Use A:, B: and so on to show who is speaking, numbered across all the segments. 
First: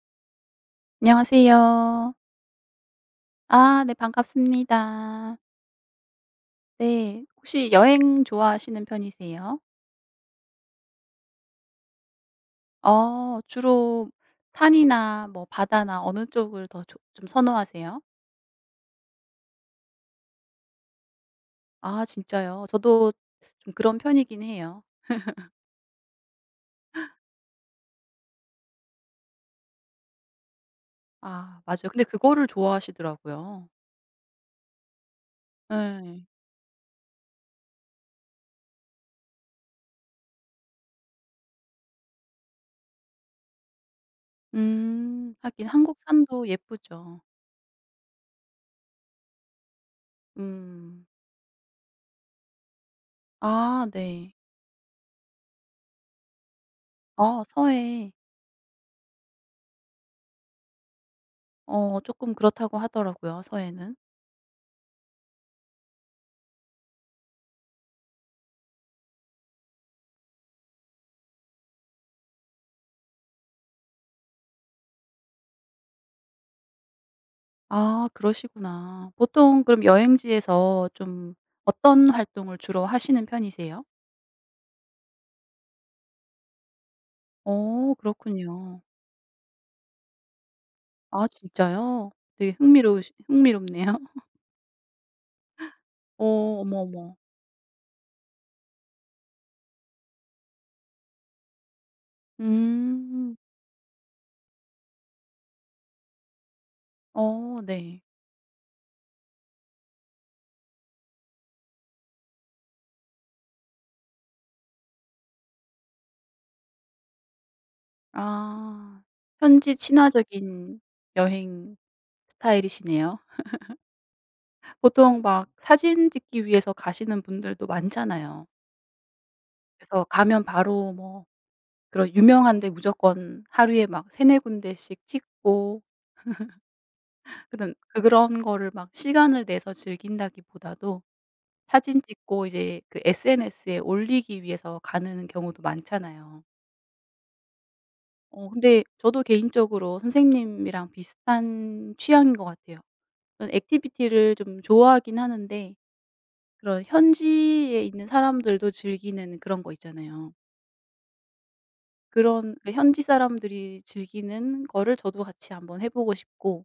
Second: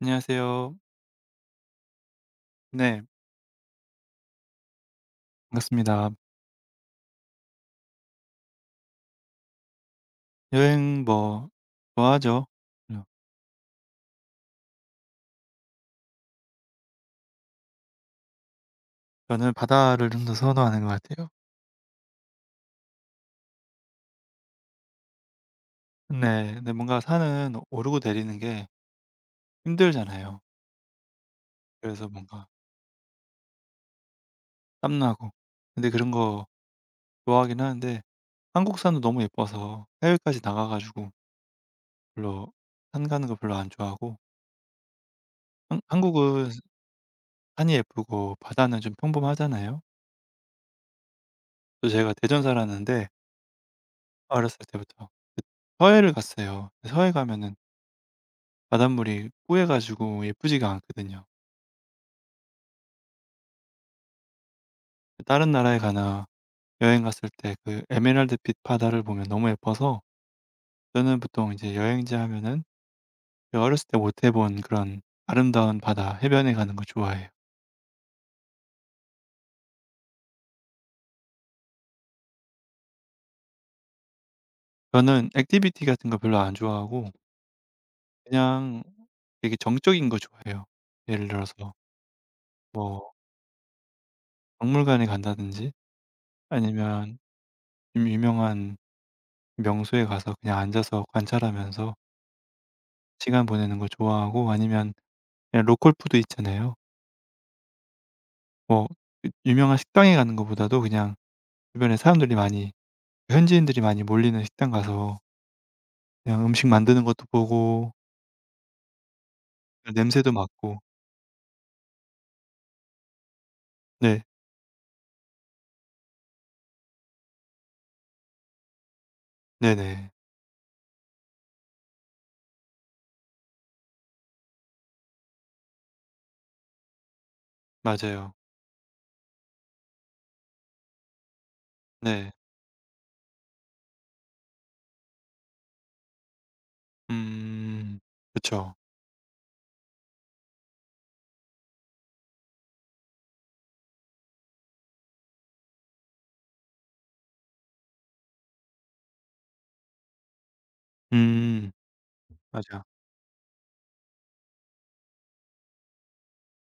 A: 안녕하세요.
B: 안녕하세요.
A: 네,
B: 네, 반갑습니다.
A: 반갑습니다.
B: 네. 혹시 여행 좋아하시는 편이세요?
A: 여행 뭐 좋아하죠? 네.
B: 어, 주로 산이나 뭐 바다나 어느 쪽을 더 좀 선호하세요?
A: 저는 바다를 좀 더 선호하는 것 같아요.
B: 아, 진짜요? 저도 좀 그런 편이긴 해요.
A: 네, 근데 뭔가 산은 오르고 내리는 게 힘들잖아요.
B: 아, 맞아요. 근데
A: 그래서
B: 그거를
A: 뭔가
B: 좋아하시더라고요.
A: 땀나고. 근데 그런
B: 네.
A: 거 좋아하긴 하는데 한국 산도 너무 예뻐서 해외까지 나가 가지고 별로 산 가는 거 별로 안 좋아하고
B: 음. 하긴
A: 한,
B: 한국 산도
A: 한국은
B: 예쁘죠.
A: 산이 예쁘고 바다는 좀 평범하잖아요.
B: 음.
A: 또 제가 대전 살았는데
B: 아, 네.
A: 어렸을 때부터 그 서해를 갔어요. 서해
B: 아,
A: 가면은
B: 서해.
A: 바닷물이 뿌해가지고 예쁘지가 않거든요.
B: 어, 조금 그렇다고 하더라고요, 서해는.
A: 다른 나라에 가나 여행 갔을 때 그 에메랄드빛 바다를 보면 너무 예뻐서 저는 보통 이제 여행지 하면은 어렸을 때 못 해본 그런 아름다운 바다, 해변에 가는 거 좋아해요.
B: 아, 그러시구나. 보통 그럼 여행지에서 좀 어떤 활동을 주로 하시는 편이세요?
A: 저는 액티비티 같은 거 별로 안 좋아하고
B: 어, 그렇군요.
A: 그냥 되게 정적인 거 좋아해요.
B: 아,
A: 예를 들어서
B: 진짜요? 되게 흥미로우
A: 뭐
B: 흥미롭네요.
A: 박물관에 간다든지
B: 어, 어머, 어머.
A: 아니면 좀 유명한 명소에 가서 그냥 앉아서 관찰하면서
B: 음.
A: 시간 보내는 거 좋아하고 아니면 그냥 로컬 푸드 있잖아요.
B: 어, 네.
A: 뭐 유명한 식당에 가는 것보다도 그냥 주변에 사람들이 많이 현지인들이 많이 몰리는 식당 가서 그냥 음식 만드는 것도 보고
B: 아, 현지
A: 그 냄새도
B: 친화적인
A: 맡고
B: 여행 스타일이시네요.
A: 네.
B: 보통 막 사진 찍기 위해서 가시는 분들도 많잖아요. 그래서
A: 네네.
B: 가면 바로 뭐 그런 유명한 데 무조건 하루에 막 3-4 군데씩 찍고 그런
A: 맞아요.
B: 그런 거를 막 시간을 내서 즐긴다기보다도 사진
A: 네.
B: 찍고 이제 그 SNS에 올리기 위해서 가는 경우도 많잖아요.
A: 음.
B: 어,
A: 그쵸.
B: 근데 저도 개인적으로 선생님이랑 비슷한 취향인 것 같아요. 저는 액티비티를 좀 좋아하긴 하는데 그런 현지에 있는 사람들도 즐기는 그런 거 있잖아요.
A: 음.
B: 그런 그
A: 맞아.
B: 현지 사람들이 즐기는 거를 저도 같이 한번 해 보고 싶고,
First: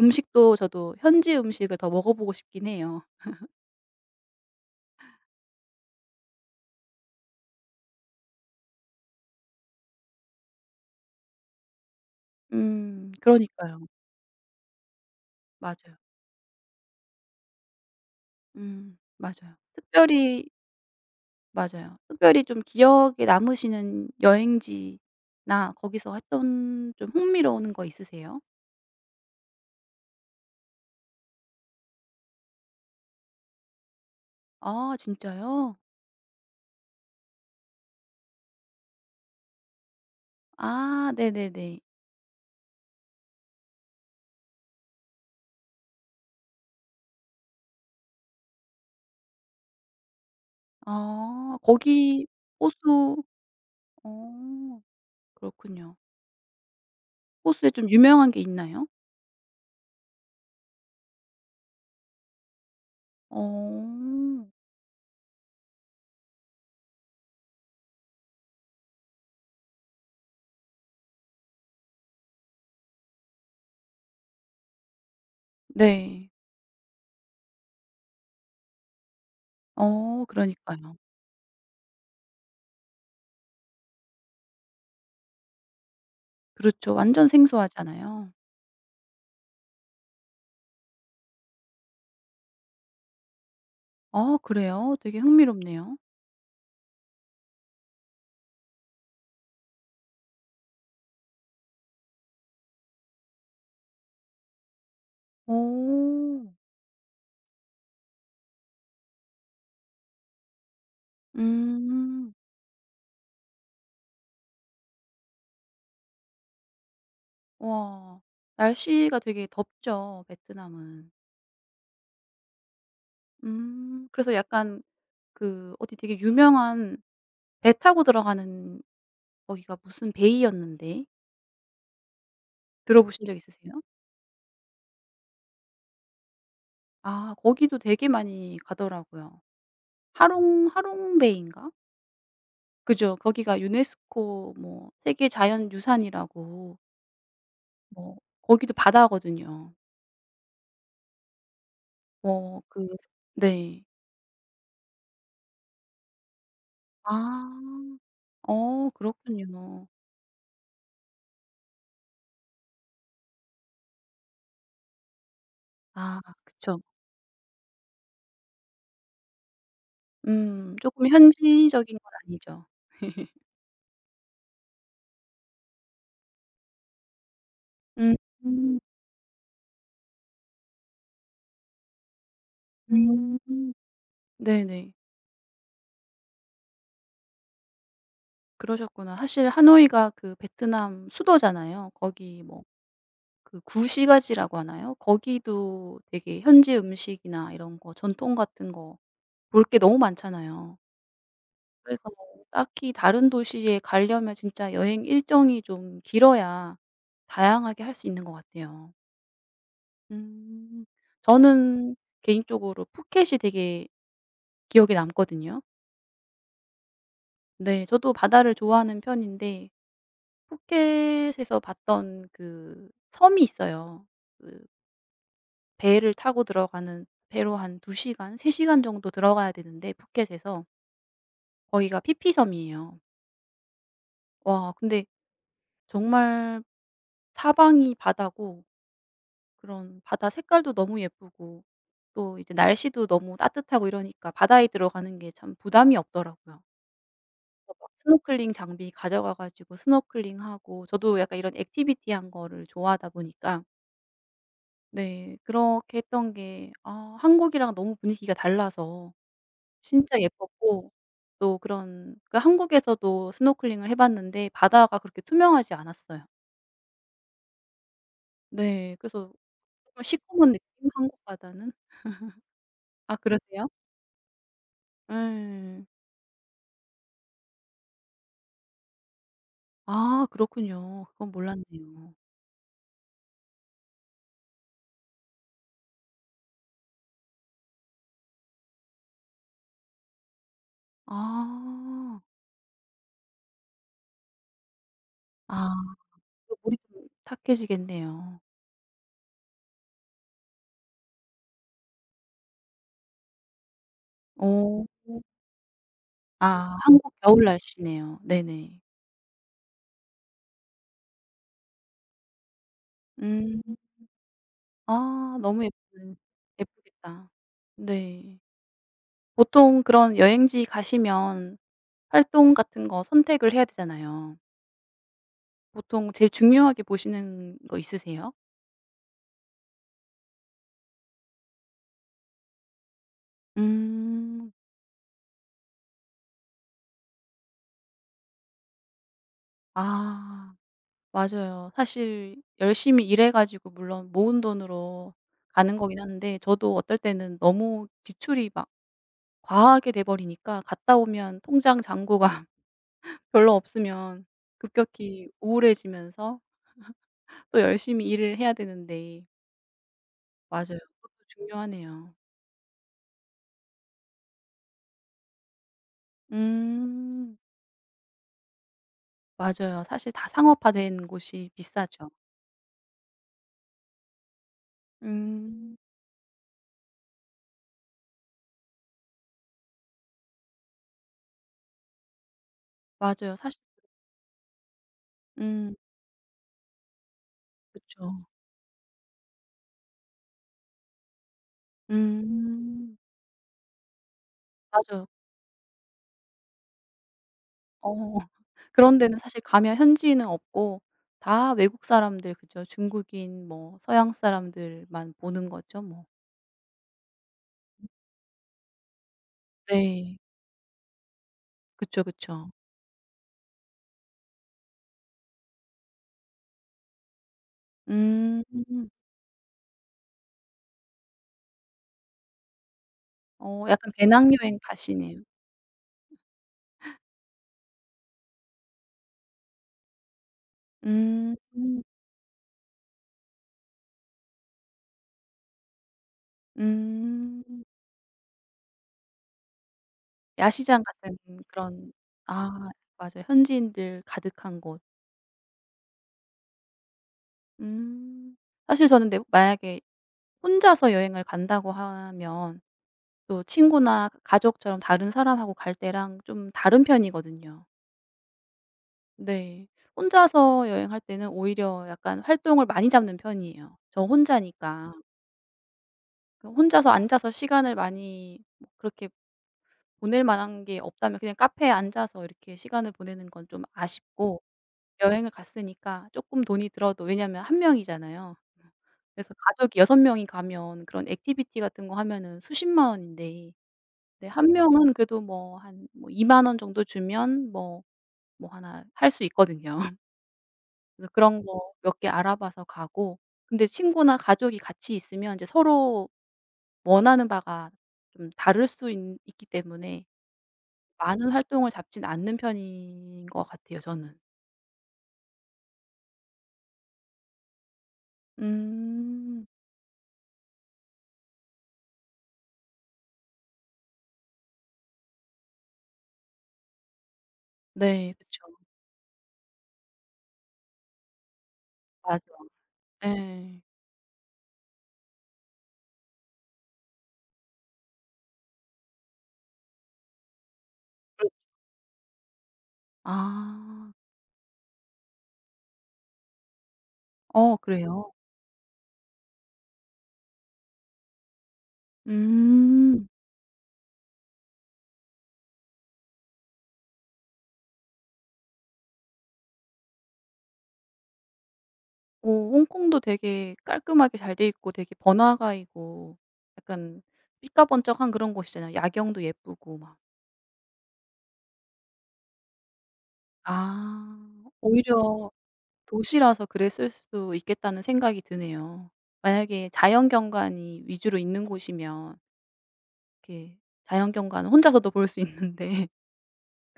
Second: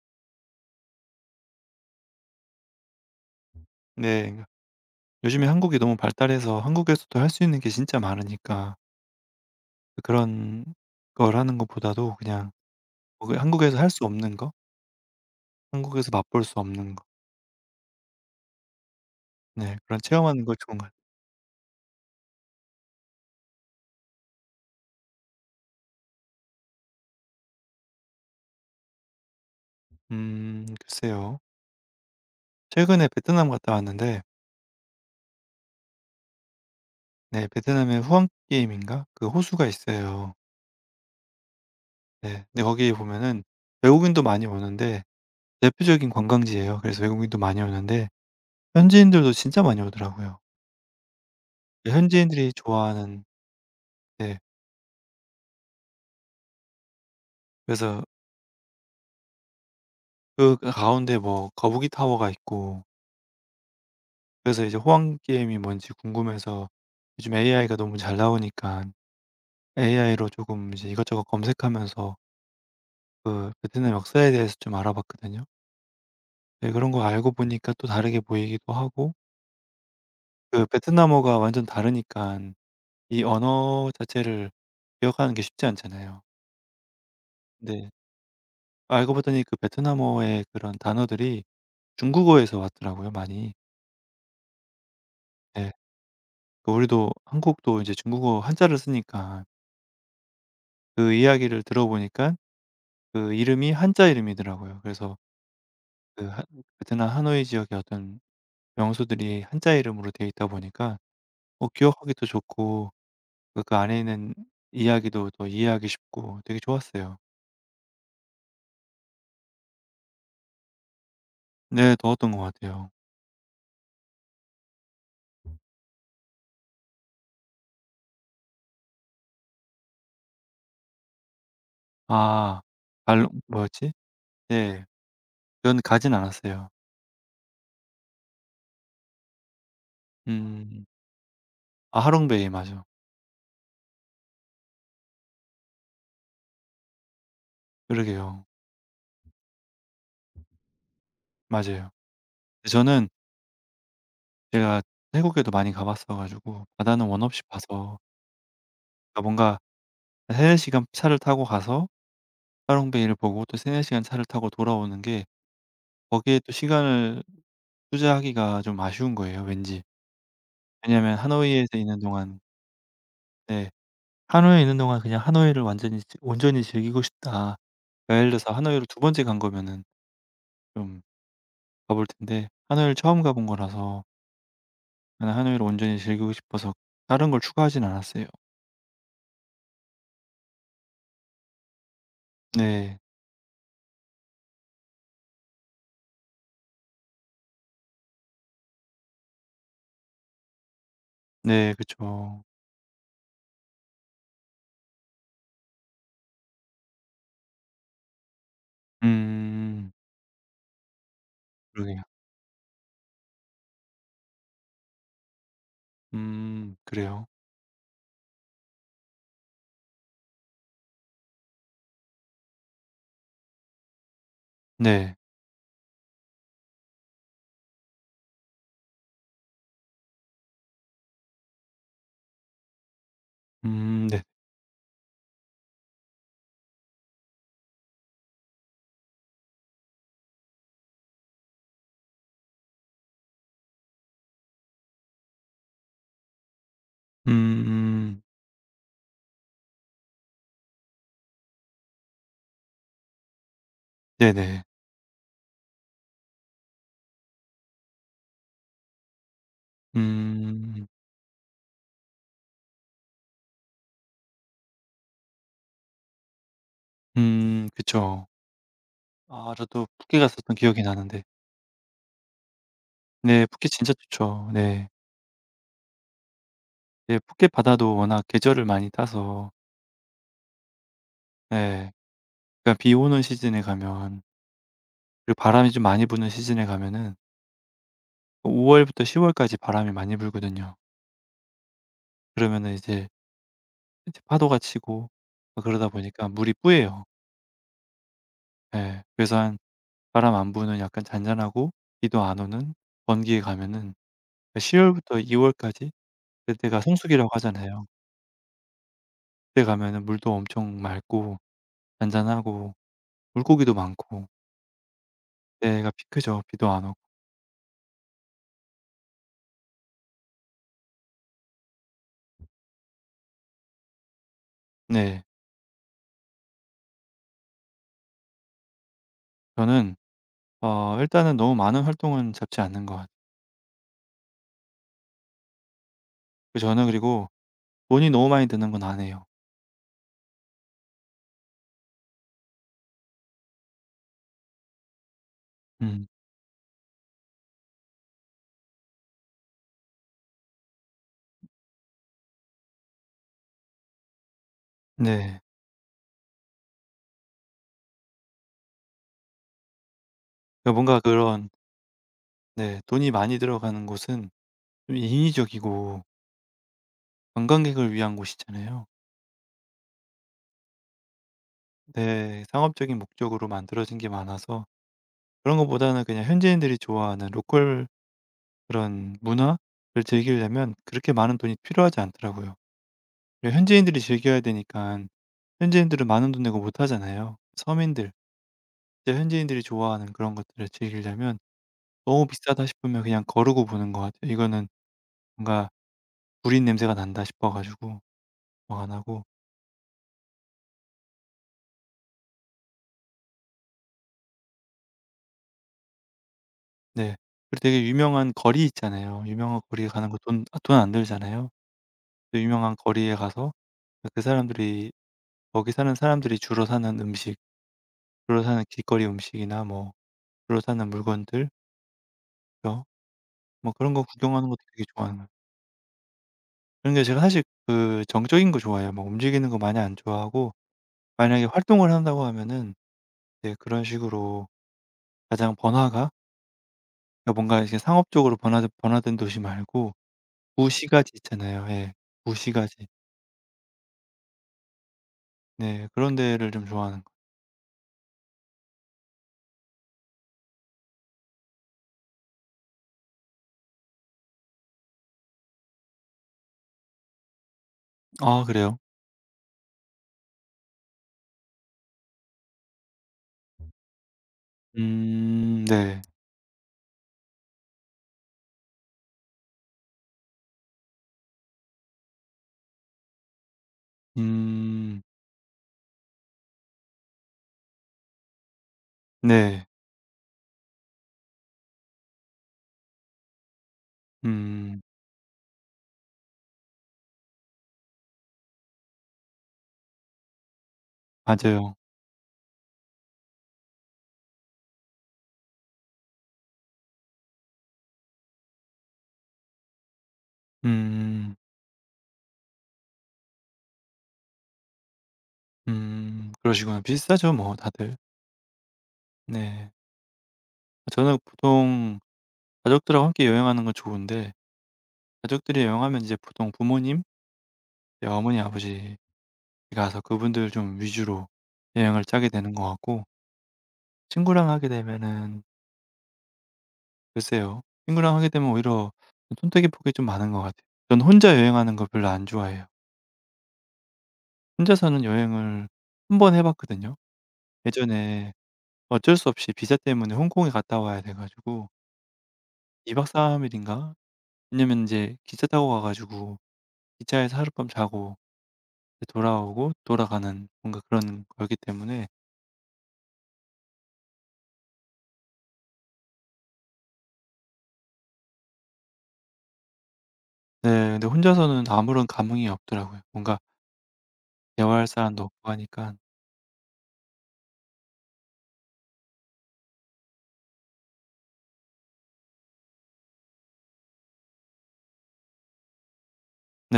B: 음식도 저도 현지 음식을 더 먹어 보고 싶긴 해요.
A: 네. 그러니까 요즘에 한국이 너무 발달해서 한국에서도 할 수 있는 게 진짜 많으니까 그런 걸 하는 것보다도 그냥
B: 음,
A: 뭐 그 한국에서
B: 그러니까요.
A: 할 수 없는 거,
B: 맞아요.
A: 한국에서 맛볼 수 없는 거
B: 음, 맞아요.
A: 네 그런 체험하는
B: 특별히
A: 거 좋은 것 같아요.
B: 맞아요. 특별히 좀 기억에 남으시는 여행지나 거기서 했던 좀 흥미로운 거 있으세요?
A: 음. 글쎄요. 최근에 베트남 갔다 왔는데
B: 아, 진짜요?
A: 네 베트남에 후앙게임인가 그 호수가 있어요.
B: 아, 네네네.
A: 네. 근데 거기에 보면은 외국인도 많이 오는데 대표적인 관광지예요. 그래서 외국인도 많이 오는데 현지인들도 진짜 많이 오더라고요.
B: 아,
A: 그
B: 거기
A: 현지인들이
B: 호수.
A: 좋아하는 네
B: 어, 그렇군요. 호수에 좀
A: 그래서
B: 유명한 게 있나요?
A: 그 가운데 뭐 거북이 타워가 있고
B: 어,
A: 그래서 이제 호황게임이 뭔지 궁금해서 요즘 AI가 너무 잘 나오니까 AI로 조금 이제 이것저것 검색하면서 그 베트남 역사에 대해서 좀 알아봤거든요.
B: 네.
A: 네 그런 거 알고 보니까 또 다르게 보이기도 하고
B: 어,
A: 그
B: 그러니까요.
A: 베트남어가 완전 다르니까 이 언어 자체를 기억하는 게 쉽지 않잖아요.
B: 그렇죠. 완전
A: 근데
B: 생소하잖아요.
A: 알고 봤더니 그 베트남어의 그런 단어들이 중국어에서 왔더라고요 많이.
B: 아, 그래요? 되게
A: 네,
B: 흥미롭네요.
A: 그 우리도 한국도 이제 중국어 한자를 쓰니까 그 이야기를 들어보니까 그 이름이 한자 이름이더라고요. 그래서 그 하
B: 오.
A: 베트남 하노이 지역의 어떤 명소들이 한자 이름으로 되어 있다 보니까 어 기억하기도
B: 음.
A: 좋고 그 안에 있는 이야기도 더 이해하기 쉽고 되게 좋았어요.
B: 와. 날씨가 되게 덥죠, 베트남은.
A: 네 더웠던 것 같아요.
B: 음, 그래서 약간 그 어디 되게 유명한 배 타고 들어가는 거기가 무슨 베이였는데
A: 아
B: 들어보신
A: 갈
B: 적 있으세요?
A: 뭐였지? 네. 전 가진 않았어요.
B: 아, 거기도 되게 많이 가더라고요.
A: 음.
B: 하롱베이인가?
A: 아 하롱베이 맞아.
B: 그죠. 거기가 유네스코 뭐 세계 자연유산이라고. 뭐
A: 그러게요.
B: 거기도 바다거든요.
A: 맞아요.
B: 뭐 그
A: 저는
B: 네.
A: 제가 태국에도 많이 가 봤어 가지고 바다는 원 없이
B: 아.
A: 봐서
B: 어,
A: 그러니까 뭔가
B: 그렇군요.
A: 3-4 시간 차를 타고 가서 하롱베이를 보고 또 3-4 시간 차를 타고 돌아오는 게
B: 아,
A: 거기에 또
B: 그쵸.
A: 시간을 투자하기가 좀 아쉬운 거예요 왠지.
B: 음. 조금
A: 왜냐하면 하노이에서
B: 현지적인
A: 있는
B: 건
A: 동안
B: 아니죠.
A: 네. 하노이에 있는 동안 그냥 '하노이를 완전히 온전히 즐기고 싶다.'
B: 음.
A: 그러니까 예를 들어서 하노이로 2번째 간 거면은 좀 가볼 텐데 하노이를 처음
B: 음.
A: 가본 거라서
B: 네네.
A: 저는 하노이를 온전히 즐기고 싶어서 다른 걸 추가하진 않았어요.
B: 그러셨구나. 사실 하노이가 그 베트남 수도잖아요. 거기 뭐
A: 네.
B: 그 구시가지라고 하나요? 거기도 되게 현지 음식이나 이런 거 전통 같은 거 볼 게 너무 많잖아요.
A: 네
B: 그래서
A: 그쵸.
B: 딱히 다른 도시에 가려면 진짜 여행 일정이 좀 길어야 다양하게 할 수 있는 것 같아요.
A: 음.
B: 음.
A: 그러게
B: 저는
A: 요
B: 개인적으로 푸켓이 되게 기억에 남거든요.
A: 그래요?
B: 네. 저도 바다를 좋아하는 편인데 푸켓에서 봤던 그 섬이 있어요. 그
A: 네.
B: 배를 타고 들어가는, 배로 한 2 시간, 3 시간 정도 들어가야 되는데 푸켓에서. 거기가 피피섬이에요.
A: 네.
B: 와, 근데 정말 사방이 바다고 그런 바다 색깔도 너무 예쁘고 또 이제 날씨도 너무 따뜻하고 이러니까 바다에 들어가는 게 참 부담이 없더라고요. 막
A: 음음.
B: 스노클링 장비 가져가 가지고 스노클링하고, 저도 약간 이런 액티비티한 거를 좋아하다 보니까
A: 네네.
B: 네 그렇게 했던 게, 아 한국이랑 너무 분위기가 달라서 진짜
A: 음.
B: 예뻤고. 또 그런 그 한국에서도 스노클링을 해 봤는데 바다가 그렇게 투명하지 않았어요.
A: 그쵸.
B: 네. 그래서
A: 아 저도
B: 좀
A: 푸켓
B: 시커먼
A: 갔었던 기억이
B: 느낌, 한국
A: 나는데.
B: 바다는. 아,
A: 네
B: 그러세요?
A: 푸켓 진짜 좋죠. 네.
B: 예.
A: 네 푸켓 바다도 워낙 계절을 많이 따서
B: 아, 그렇군요. 그건
A: 예.
B: 몰랐네요.
A: 그러니까 비 오는 시즌에 가면 그리고 바람이 좀 많이 부는 시즌에 가면은 5 월부터 10 월까지 바람이 많이 불거든요.
B: 아.
A: 그러면은 이제 파도가 치고 어
B: 아,
A: 그러다 보니까 물이
B: 그럼 물이
A: 뿌예요.
B: 좀 탁해지겠네요.
A: 예. 그래서 한 바람 안 부는 약간 잔잔하고 비도 안 오는 건기에 가면은 그 10
B: 어.
A: 월부터 2 월까지
B: 아,
A: 그때가
B: 한국
A: 성수기라고
B: 겨울
A: 하잖아요.
B: 날씨네요. 네네.
A: 그때 가면은 물도 엄청 맑고 잔잔하고
B: 음.
A: 물고기도 많고
B: 아, 너무
A: 그때가
B: 예쁜
A: 피크죠, 비도 안 오고.
B: 예쁘겠다. 네. 보통 그런 여행지 가시면 활동 같은 거 선택을 해야 되잖아요.
A: 네.
B: 보통 제일 중요하게 보시는 거 있으세요?
A: 저는 어 일단은 너무 많은 활동은 잡지 않는 것 같아요.
B: 음.
A: 그 저는 그리고 돈이 너무 많이 드는 건 안 해요.
B: 아, 맞아요. 사실 열심히 일해 가지고 물론 모은 돈으로 가는 거긴
A: 음.
B: 한데, 저도 어떨 때는 너무 지출이 막 과하게 돼 버리니까 갔다 오면 통장 잔고가 별로 없으면 급격히
A: 네.
B: 우울해지면서 또 열심히 일을 해야 되는데.
A: 그러니까
B: 맞아요.
A: 뭔가
B: 그것도
A: 그런
B: 중요하네요.
A: 네 돈이 많이 들어가는 곳은 좀 인위적이고
B: 음.
A: 관광객을 위한 곳이잖아요.
B: 맞아요. 사실 다 상업화된 곳이 비싸죠.
A: 네. 상업적인 목적으로 만들어진 게 많아서 그런
B: 음.
A: 것보다는 그냥 현지인들이 좋아하는 로컬 그런 문화를 즐기려면 그렇게 많은 돈이 필요하지 않더라고요.
B: 맞아요.
A: 그리고
B: 사실.
A: 현지인들이 즐겨야 되니깐
B: 음,
A: 현지인들은 많은 돈 내고 못 하잖아요.
B: 그쵸.
A: 서민들, 진짜 현지인들이 좋아하는 그런 것들을 즐기려면 너무 비싸다
B: 음.
A: 싶으면 그냥 거르고 보는 것 같아요. 이거는
B: 맞아요.
A: 뭔가 '불린 냄새가 난다.' 싶어
B: 어.
A: 가지고 뭐 안
B: 그런 데는
A: 하고
B: 사실 가면 현지인은 없고 다 외국 사람들 그죠. 중국인 뭐 서양 사람들만 보는 거죠 뭐.
A: 네. 그리고 되게 유명한 거리 있잖아요. 유명한 거리에 가는
B: 네.
A: 거 돈 돈 안 들잖아요.
B: 그쵸,
A: 그
B: 그쵸.
A: 유명한 거리에 가서 그 사람들이 거기 사는 사람들이 주로 사는 음식,
B: 음.
A: 주로 사는 길거리 음식이나 뭐 주로 사는 물건들 벼
B: 어,
A: 뭐
B: 약간
A: 그런 거 구경하는
B: 배낭여행
A: 것도 되게
B: 밭이네요.
A: 좋아하는 그런게 제가 사실 그 정적인 거 좋아해요. 막 움직이는 거 많이 안 좋아하고
B: 음.
A: 만약에 활동을 한다고 하면은 이제 그런 식으로 가장 번화가 그러니까
B: 음.
A: 뭔가 이제 상업적으로 번화된 도시 말고
B: 야시장
A: 구시가지
B: 같은
A: 있잖아요.
B: 그런.
A: 예.
B: 아,
A: 구시가지.
B: 맞아요. 현지인들 가득한 곳.
A: 네. 그런 데를 좀 좋아하는 거
B: 음. 사실 저는 근데 만약에 혼자서 여행을 간다고 하면 또 친구나 가족처럼 다른 사람하고 갈 때랑 좀 다른 편이거든요.
A: 아 그래요?
B: 네. 혼자서 여행할 때는 오히려 약간 활동을 많이 잡는 편이에요. 저 혼자니까.
A: 네.
B: 그 혼자서 앉아서 시간을 많이 뭐 그렇게 보낼 만한 게 없다면 그냥 카페에 앉아서 이렇게 시간을 보내는 건 좀 아쉽고.
A: 음
B: 여행을 갔으니까 쪼끔 돈이 들어도, 왜냐면 한 명이잖아요. 그래서
A: 네.
B: 가족이 6 명이 가면 그런 액티비티 같은 거 하면은 수십만 원인데, 네 한
A: 음
B: 명은 그래도 뭐 한 뭐2만 원 정도 주면 뭐 뭐 하나 할 수 있거든요. 그래서 그런 거
A: 맞아요.
B: 몇 개 알아봐서 가고. 근데 친구나 가족이 같이 있으면 이제 서로 원하는 바가 좀 다를 수 있 있기 때문에 많은
A: 음.
B: 활동을 잡진 않는 편인 것 같아요 저는.
A: 그러시구나. 비싸죠 뭐 다들.
B: 음.
A: 네. 저는 보통 가족들하고 함께 여행하는 건 좋은데 가족들이 여행하면 이제 보통 부모님, 이제
B: 네,
A: 어머니,
B: 그쵸.
A: 아버지 가서 그분들 좀 위주로 여행을
B: 맞아.
A: 짜게 되는 것 같고
B: 예.
A: 친구랑 하게 되면은 글쎄요. 친구랑 하게 되면 오히려 선택의 폭이 좀 많은 것 같아요. 전 혼자 여행하는 거 별로 안 좋아해요.
B: 아.
A: 혼자서는 여행을 1번 해 봤거든요.
B: 어, 그래요?
A: 예전에 어쩔 수 없이 비자 때문에 홍콩에 갔다 와야 돼 가지고 2박
B: 음.
A: 3 일인가? 왜냐면 이제 기차 타고 가 가지고 기차에서 하룻밤 자고 이제 돌아오고 돌아가는 뭔가 그런 거였기 때문에
B: 어, 홍콩도 되게 깔끔하게 잘 돼 있고 되게 번화가이고 약간 삐까번쩍한 그런 곳이잖아요. 야경도 예쁘고 막.
A: 네 근데 혼자서는 아무런 감흥이 없더라고요. 뭔가
B: 아.
A: 대화할 사람도
B: 오히려
A: 없고 하니까.
B: 도시라서 그랬을 수도 있겠다는 생각이 드네요. 만약에 자연 경관이 위주로 있는 곳이면 이렇게 자연 경관을 혼자서도 볼 수 있는데,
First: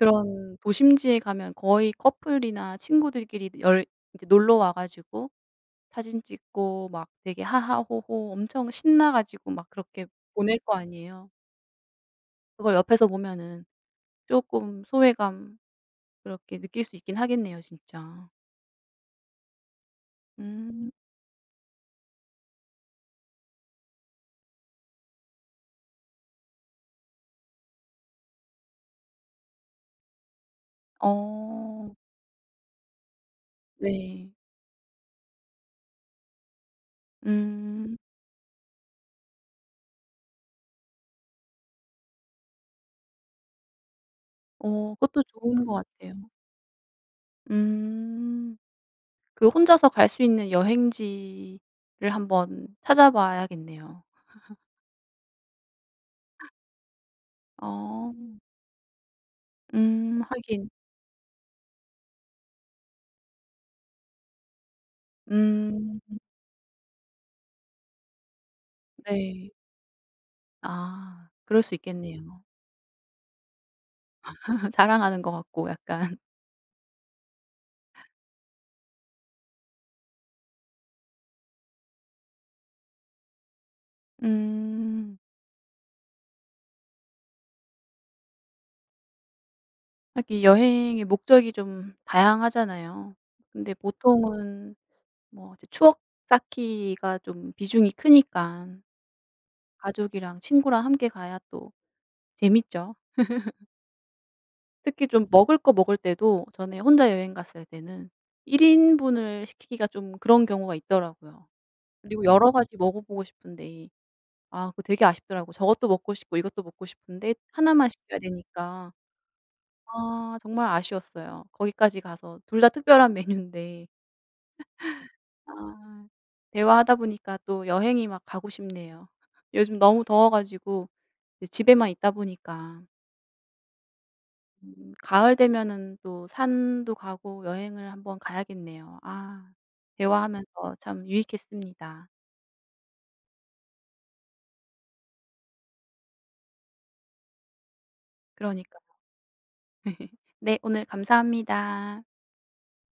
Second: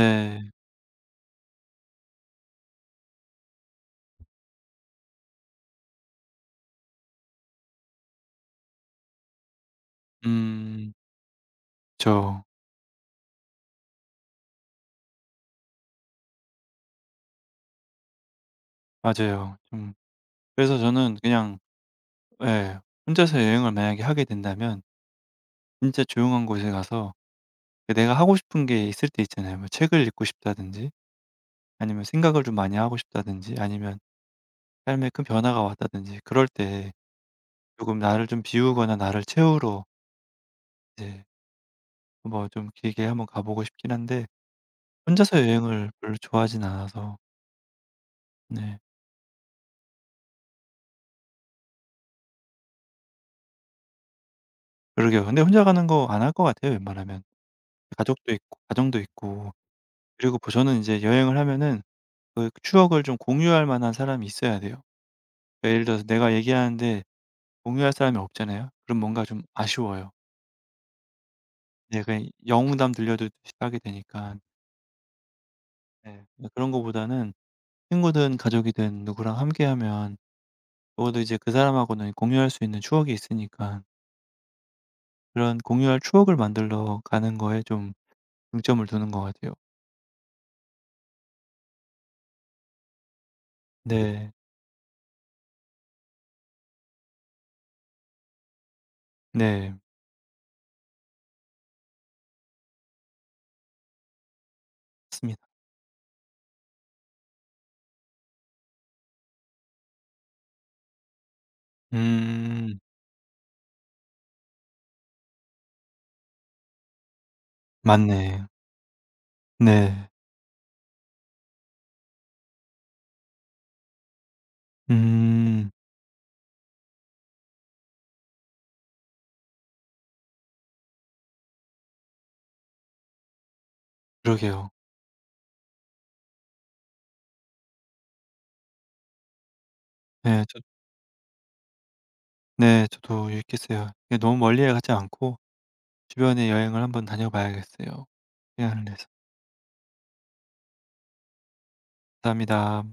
B: 그런 도심지에 가면 거의 커플이나 친구들끼리 열 이제 놀러 와 가지고 사진 찍고 막 되게 하하호호 엄청 신나 가지고 막 그렇게 보낼 거
A: 음.
B: 아니에요.
A: 저
B: 그걸 옆에서 보면은 쪼끔 소외감 그렇게 느낄 수 있긴 하겠네요 진짜.
A: 맞아요. 좀 그래서
B: 음.
A: 저는 그냥 예. 혼자서 여행을 만약에 하게 된다면 진짜 조용한 곳에 가서 그 내가 하고 싶은 게 있을 때 있잖아요. 뭐 책을 읽고 싶다든지
B: 어.
A: 아니면 생각을 좀 많이 하고 싶다든지 아니면
B: 네.
A: 삶에 큰 변화가 왔다든지 그럴 때
B: 음.
A: 조금 나를 좀 비우거나 나를 채우러 이제 뭐 좀 길게 한번 가보고 싶긴 한데
B: 어, 그것도
A: 혼자서
B: 좋은 것
A: 여행을
B: 같아요.
A: 별로 좋아하진 않아서
B: 음.
A: 네.
B: 그 혼자서 갈 수 있는 여행지를 한번 찾아봐야겠네요.
A: 그러게요. 근데 혼자 가는 거 안 할 것 같아요 웬만하면.
B: 어.
A: 가족도 있고 가정도 있고
B: 음,
A: 그리고 보
B: 하긴.
A: 저는 이제 여행을 하면은 그 추억을 좀 공유할 만한 사람이 있어야 돼요. 그러니까 예를
B: 음,
A: 들어서 내가 얘기하는데 공유할 사람이 없잖아요. 그럼 뭔가 좀
B: 네.
A: 아쉬워요.
B: 아, 그럴 수
A: 네 그냥
B: 있겠네요.
A: 영웅담 들려주듯이 하게 되니까
B: 자랑하는 것 같고 약간.
A: 네. 네 그런 거보다는 친구든 가족이든 누구랑 함께하면 적어도 이제 그 사람하고는 공유할 수 있는 추억이 있으니까
B: 음,
A: 그런 공유할 추억을 만들러 가는 거에 좀 중점을 두는 것 같아요.
B: 하긴 여행의 목적이 좀 다양하잖아요. 근데
A: 네.
B: 보통은 뭐 이제 추억 쌓기가 좀 비중이 크니까
A: 네.
B: 가족이랑 친구랑 함께 가야 또 재밌죠. 특히 좀
A: 맞습니다.
B: 먹을 거 먹을 때도 전에 혼자 여행 갔을 때는 1 인분을 시키기가 좀 그런 경우가 있더라고요. 그리고 여러 가지
A: 음.
B: 먹어보고 싶은데 아 그거 되게 아쉽더라고, 저것도 먹고 싶고 이것도 먹고 싶은데 하나만 시켜야
A: 맞네.
B: 되니까.
A: 네.
B: 아, 정말 아쉬웠어요. 거기까지 가서 둘 다 특별한 메뉴인데.
A: 음.
B: 아, 대화하다 보니까 또 여행이 막 가고 싶네요. 요즘 너무 더워 가지고 이제 집에만 있다 보니까.
A: 그러게요.
B: 음, 가을 되면은 또 산도 가고 여행을 한번 가야겠네요. 아,
A: 네.
B: 대화하면서 참 유익했습니다.
A: 네. 저도 유익했어요. 예 너무 멀리 가지 않고 주변에 여행을 한번 다녀 봐야겠어요.
B: 그러니까
A: 시간을 내서.
B: 네 오늘 감사합니다.
A: 감사합니다.